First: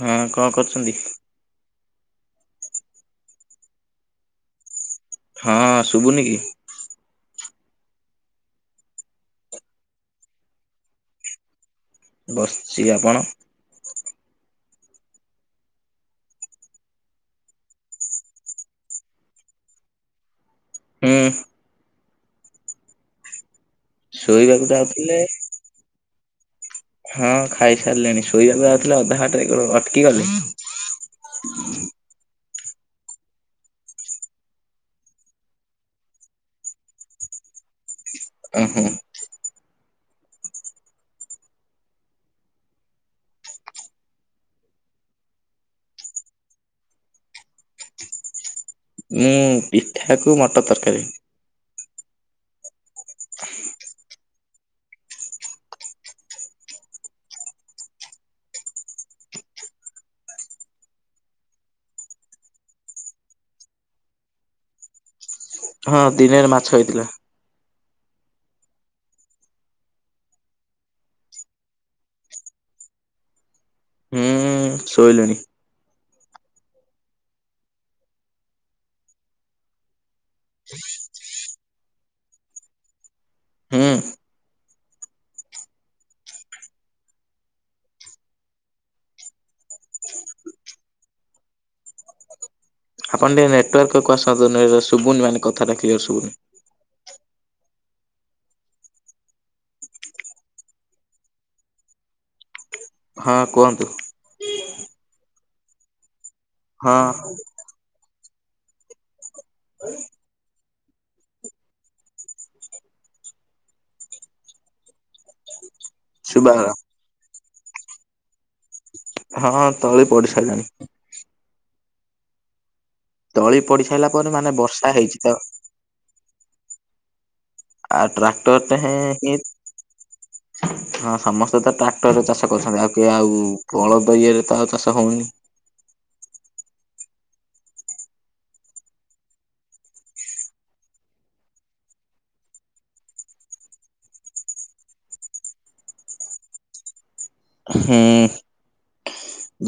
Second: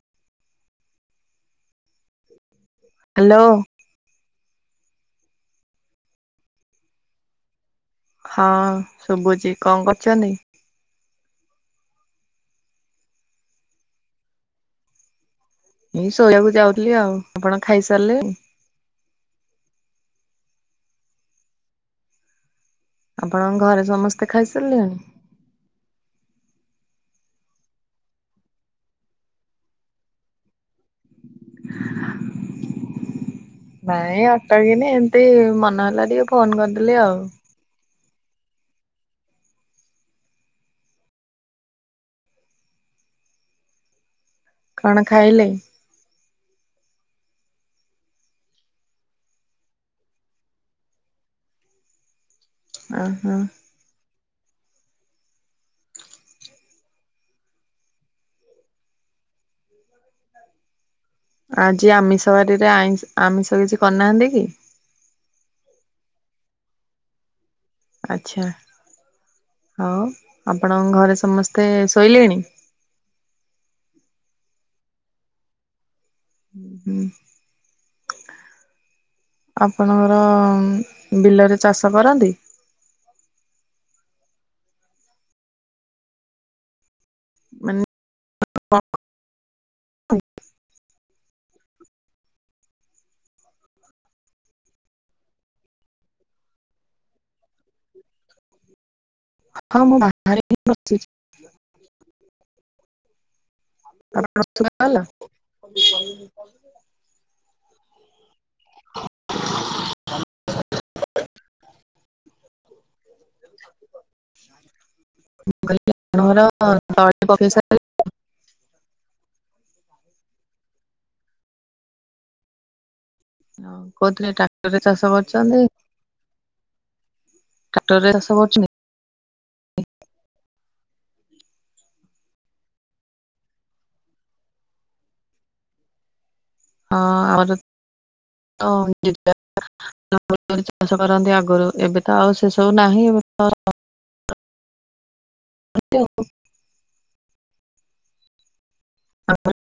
ହଁ କଣ କରୁଛନ୍ତି? ହ୍ୟାଲୋ। ହଁ ଶୁଗୁନି କି? ହଁ ଶୁଗୁଛି କଣ କରୁଛନ୍ତି? ବସିଛି ଆପଣ। ଏଇ ଶୋଳିଆକୁ ଯାଉଥିଲି ଆଉ ଆପଣ ଖାଇସାରିଲେଣି। ହୁଁ। ଆପଣଙ୍କ ଘରେ ସମସ୍ତେ ଶୋଇବାକୁ ଖାଇସାରିଲେଣି। ଯାଉଥିଲେ ହଁ ଖାଇସାରିଲେଣି ଶୋଇବାକୁ ଯାଉଥିଲେ ଅଧାବାଟରେ ଗୋ ଅଟକି ଗଲି। ହଁ। [unintelligible] ନାଇଁ ଅଟକିନି ଏମିତି ମନେହଲା ଟିକେ ଫୋନ କରିଦେଲିି ଆଉ। ହଁ ହୁଁ। କଣ ଖାଇଲେ? ମୁଁ ପିଠାକୁ ମଟର ତରକାରୀ। ଓହୋ [unintelligible] ଆଜି ଆମିଷ ବାରିରେ ଆଇଁ ଆମିଷ କିଛି କରିନାହାନ୍ତି କି? ହଁ ଦିନରେ ମାଛ ହେଇଥିଲା। ଆଚ୍ଛା ଆଉ ଆପଣଙ୍କ ଘରେ ସମସ୍ତେ ଶୋଇଲେଣି। ହୁଁ ଶୋଇଲେଣି। ହୁଁ ହୁଁ। ଆପଣଙ୍କର ଉଁ ବିଲରେ ଚାଷ କରନ୍ତି? ହୁଁ ମାନେ [unintelligible] ଆପଣ ଟିକେ ନେଟୱାର୍କକୁ ଆସନ୍ତୁ ସୁବୁନି ମାନେ କଥାଟା କ୍ଲିୟର ସୁବୁନୀ। ହଁ ମୁଁ ବାହାରେ ହିଁ ବସିଚି। ହଁ କୁହନ୍ତୁ? ଏଥର ଶୁବା ଗଲା? [unintelligible] ହଁ। [unintelligible] [inaudible] ମୁଁ କହିଲି [unintelligible] ଶୁଭାଗଲା ସାରିଲେଣି? ହଁ ତଳି ପଡ଼ି ସାରିଲାଣି। ତଳି ହଁ ପଡି ସାରିଲା କହୁଥିଲେ ପରେ ମାନେ ଟ୍ରାକ୍ଟରରେ ବର୍ଷା ଚାଷ ହେଇଚି ତ କରୁଛନ୍ତି ଆ ଟ୍ରାକ୍ଟରରେ ଚାଷ କରୁଛନ୍ତି ଟ୍ରାକ୍ଟରଟେ ହେଁ ହଁ ସମସ୍ତେ ତ ଟ୍ରାକ୍ଟରରେ ଚାଷ କରୁଛନ୍ତି ଆଉ କିଏ ଆଉ ବଳଦ ଇଏରେ ଆଉ ଚାଷ ହଉନି। ହଁ ଆମର ତ [unintelligible] ବଳଦ ଚାଷ କରନ୍ତି ଆଗରୁ ଏବେ ତ ଆଉ ସେ ସବୁ ନାହିଁ [unintelligible] ହୁଁ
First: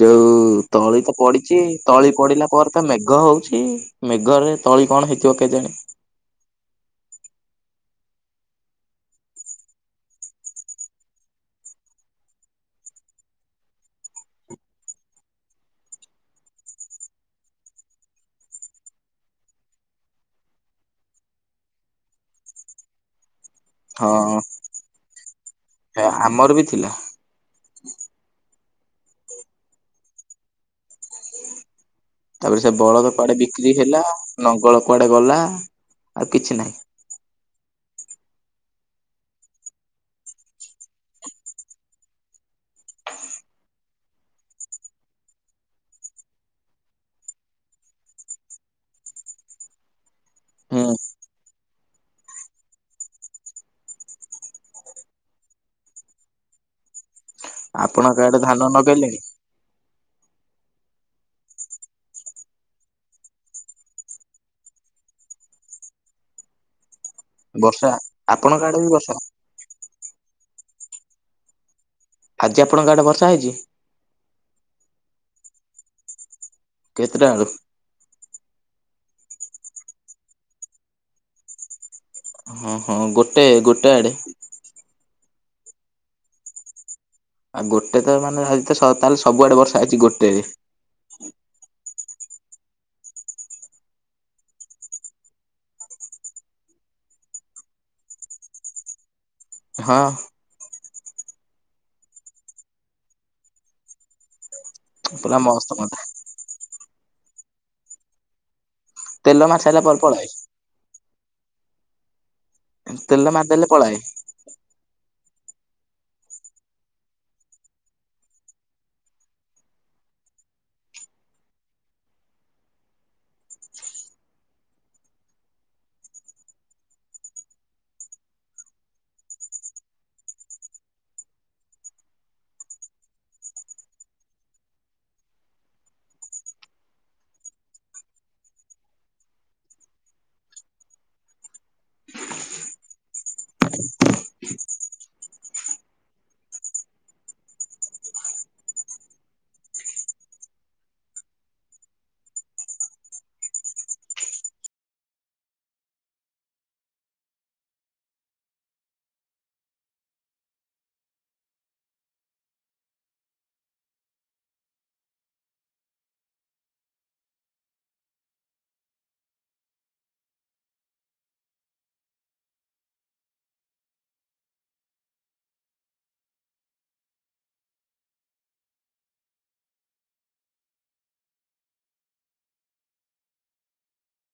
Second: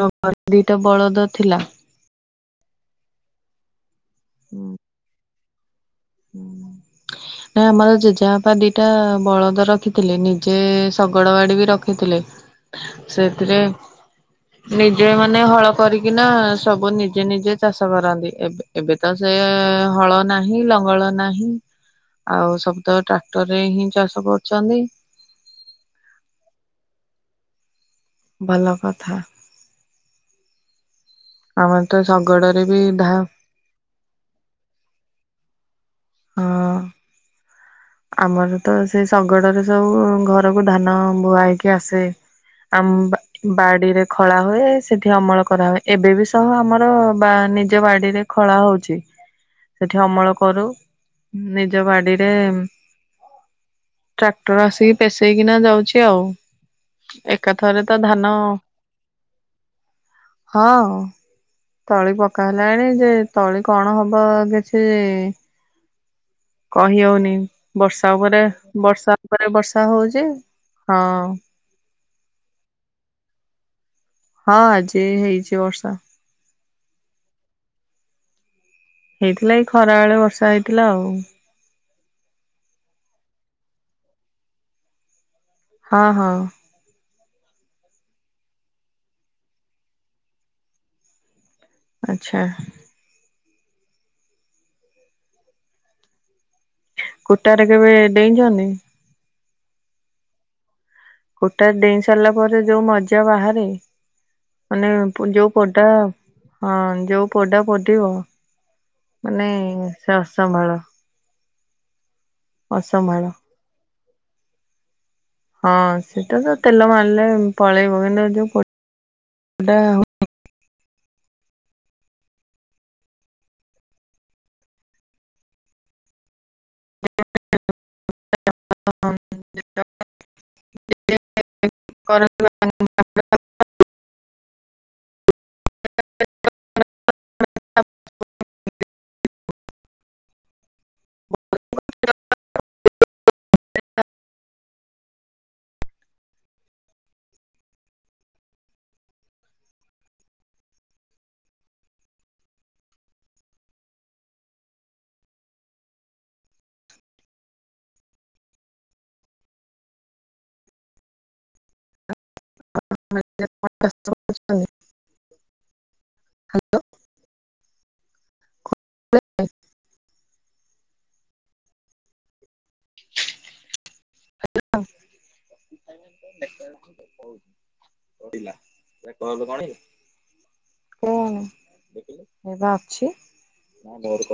ଯୋଉ ଦିଟା ତଳି ତ ବଳଦ ଥିଲା। ପଡିଚି ତଳି ପଡିଲା ପରେ ତ ମେଘ ହଉଚି ମେଘରେ ତଳି କଣ ହେଇଥିବ କେଜାଣି? [inaudible] ନା ଆମର ଜେଜେବାପା ଦିଟା ବଳଦ ରଖିଥିଲେ ନିଜେ ଶଗଡ ଗାଡି ବି ରଖି ଥିଲେ ସେଥିରେ ନିଜେ ମାନେ ହଳ କରିକିନା ସବୁ ନିଜେ ନିଜେ ଚାଷ କରନ୍ତି ଏବେ ଏବେ ତ ସେ ହଳ ନାହିଁ ଲ ଙ୍ଗଳ ନାହିଁ ଆଉ ସବୁତ ଟ୍ରାକ୍ଟର ରେ ହିଁ ଚାଷ ହଁ କରୁଛନ୍ତି। ଆମର ବି ଥିଲା। ଭଲ କଥା। ଆମର ତ ଶଗଡ଼ରେ ବି ଧା ବିକ୍ରୀ ହେଲା ନଙ୍ଗଳ କୁଆଡେ ଗଲା ଆଉ ହଁ କିଛି ନାହିଁ। ଆମର ତ ସେ ଶଗଡରେ ସବୁ ଘରକୁ ଧାନ ବୁହା ହେଇକି ଆସେ। ଆ ମ୍ବା ବାଡିରେ ଖଳା ହୁଏ ସେଠି ଅମଳ କରାହୁଏ ଏବେ ବି ସହ ଆମର ବା ନିଜ ବାଡିରେ ଖଳା ହଉଚି ସେଠି ଅମଳ କରୁ ହୁଁ। ନିଜ ବାଡିରେ ଉଁ ଟ୍ରାକ୍ଟର ଆସିକି ପସେଇକିନା ଯାଉଛି ଆଉ। ଏକାଥରେ ତ ଆପଣଙ୍କ ଧାନ ଆଡେ ଲଗେଇଲେଣି ଅ ହଁ ତଳି ପକା ହେଲାଣି ଯେ ତଳି କଣ ହବ କିଛି କହି ହଉନି ବର୍ଷା ଉପରେ ଆପଣଙ୍କ ଆଡେ ବି ବର୍ଷା ଉପରେ ବର୍ଷା ହଉଛି ହଁ ଆଜି ଆପଣଙ୍କ ଆଡ଼େ ବର୍ଷା ହେଇଛି? ହଁ! ଆଜି ହେଇଛି ବର୍ଷା! କେତେଟା ବେଳୁ? ହେଇଥିଲା? ଏଇ ଖରା ବେଳେ ବର୍ଷା ହେଇଥିଲା ଆଉ! ହଁ ହଁ! ଗୋଟେ ଗୋଟେ ଆଡେ? ହଁ ହଁ! ଆଉ ଗୋଟେ ତ ମାନେ! ଆଜି ତ ତାହେଲେ ସବୁଆଡ଼େ ବର୍ଷା ହେଇଛି ଗୋଟେରେ! ଆଚ୍ଛା! କୁଟା ରେ! କେବେ ଡେଇଛନ୍ତି? ହଁ! କୁଟା ରେ! ଡେଇଁ ସାରିଲା ପରେ ଯୋଉ ମଜା ବାହାରେ! ମାନେ? ପୁରା ଯୋଉ ମସ୍ତ ପୋଡ଼ା ମଜା ହଁ ଯୋଉ ପୋଡ଼ା ପଡିବ? ତେଲ ମାନେ! ମାରି ସାରିଲା ପରେ ସେ ପଳାଏ ଅସମ୍ଭାଳ! ଅସମ୍ଭାଳ ତେଲ ମାରିଦେଲେ! ପଲାଏ! ହଁ! ସେଟା ତ ତେଲ ମାରିଲେ ପଳେଇବ କିନ୍ତୁ? ଯୋଉ ପୋଡ଼ା! [unintelligible] [unintelligible] ହଁ! ହଁ! ପଡିଲା! ଏ କହୁନ କଣ କି? ହୁଁ! ଦେଖିଲୁ ଏ ପା ଅଛି! ବନ୍ଦ କର!